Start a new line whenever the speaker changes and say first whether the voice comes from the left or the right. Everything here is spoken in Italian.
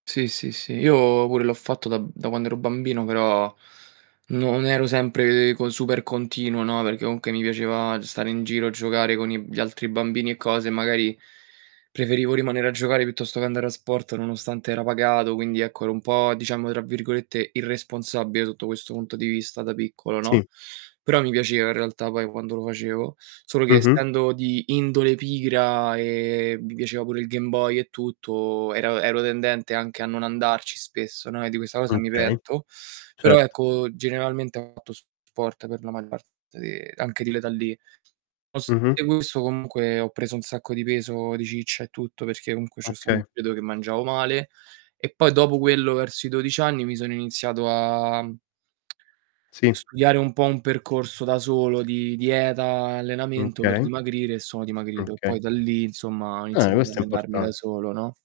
right: Sì, sì, sì, io pure l'ho fatto da b da quand'ero bambino, però non ero sempre co super continuo, no, perché comunque mi piaceva stare in giro a giocare con i gli altri bambini e cose, e magari preferivo rimanere a giocare piuttosto che andare a sport, nonostante era pagato, quindi, ecco, ero un po', diciamo, tra virgolette, "irresponsabile", sotto questo punto di vista, da piccolo, no,
left: Sì.
right: però mi piaceva, in realtà, poi quando lo facevo. Solo che
left: Mh-mh.
right: essendo di indole pigra e mi piaceva pure il Game Boy e tutto, ero ero tendente anche a non andarci spesso, no, e di questa cosa
left: Mh.
right: mi
left: Okay.
right: pento. Però,
left: Certo.
right: ecco, generalmente ho fatto sport per la maggior parte di anche di l'età lì.
left: Mh-mh.
right: [unintelligible] comunque, ho preso un sacco di peso, di ciccia e tutto, perché comunque c'è stato un
left: Oka
right: periodo che mangiavo male. E, poi dopo quello, verso i 12 anni mi sono iniziato a, mhmm,
left: Sì.
right: studiare un po' un percorso da solo di dieta e
left: Mh.
right: allenamento per
left: Okay.
right: dimagrire, e sono
left: Mh.
right: dimagrito. E
left: Okay.
right: poi da lì, insomma, ho
left: Eh,
right: iniziato ad
left: questo è
right: allenarmi da
left: important
right: solo, no?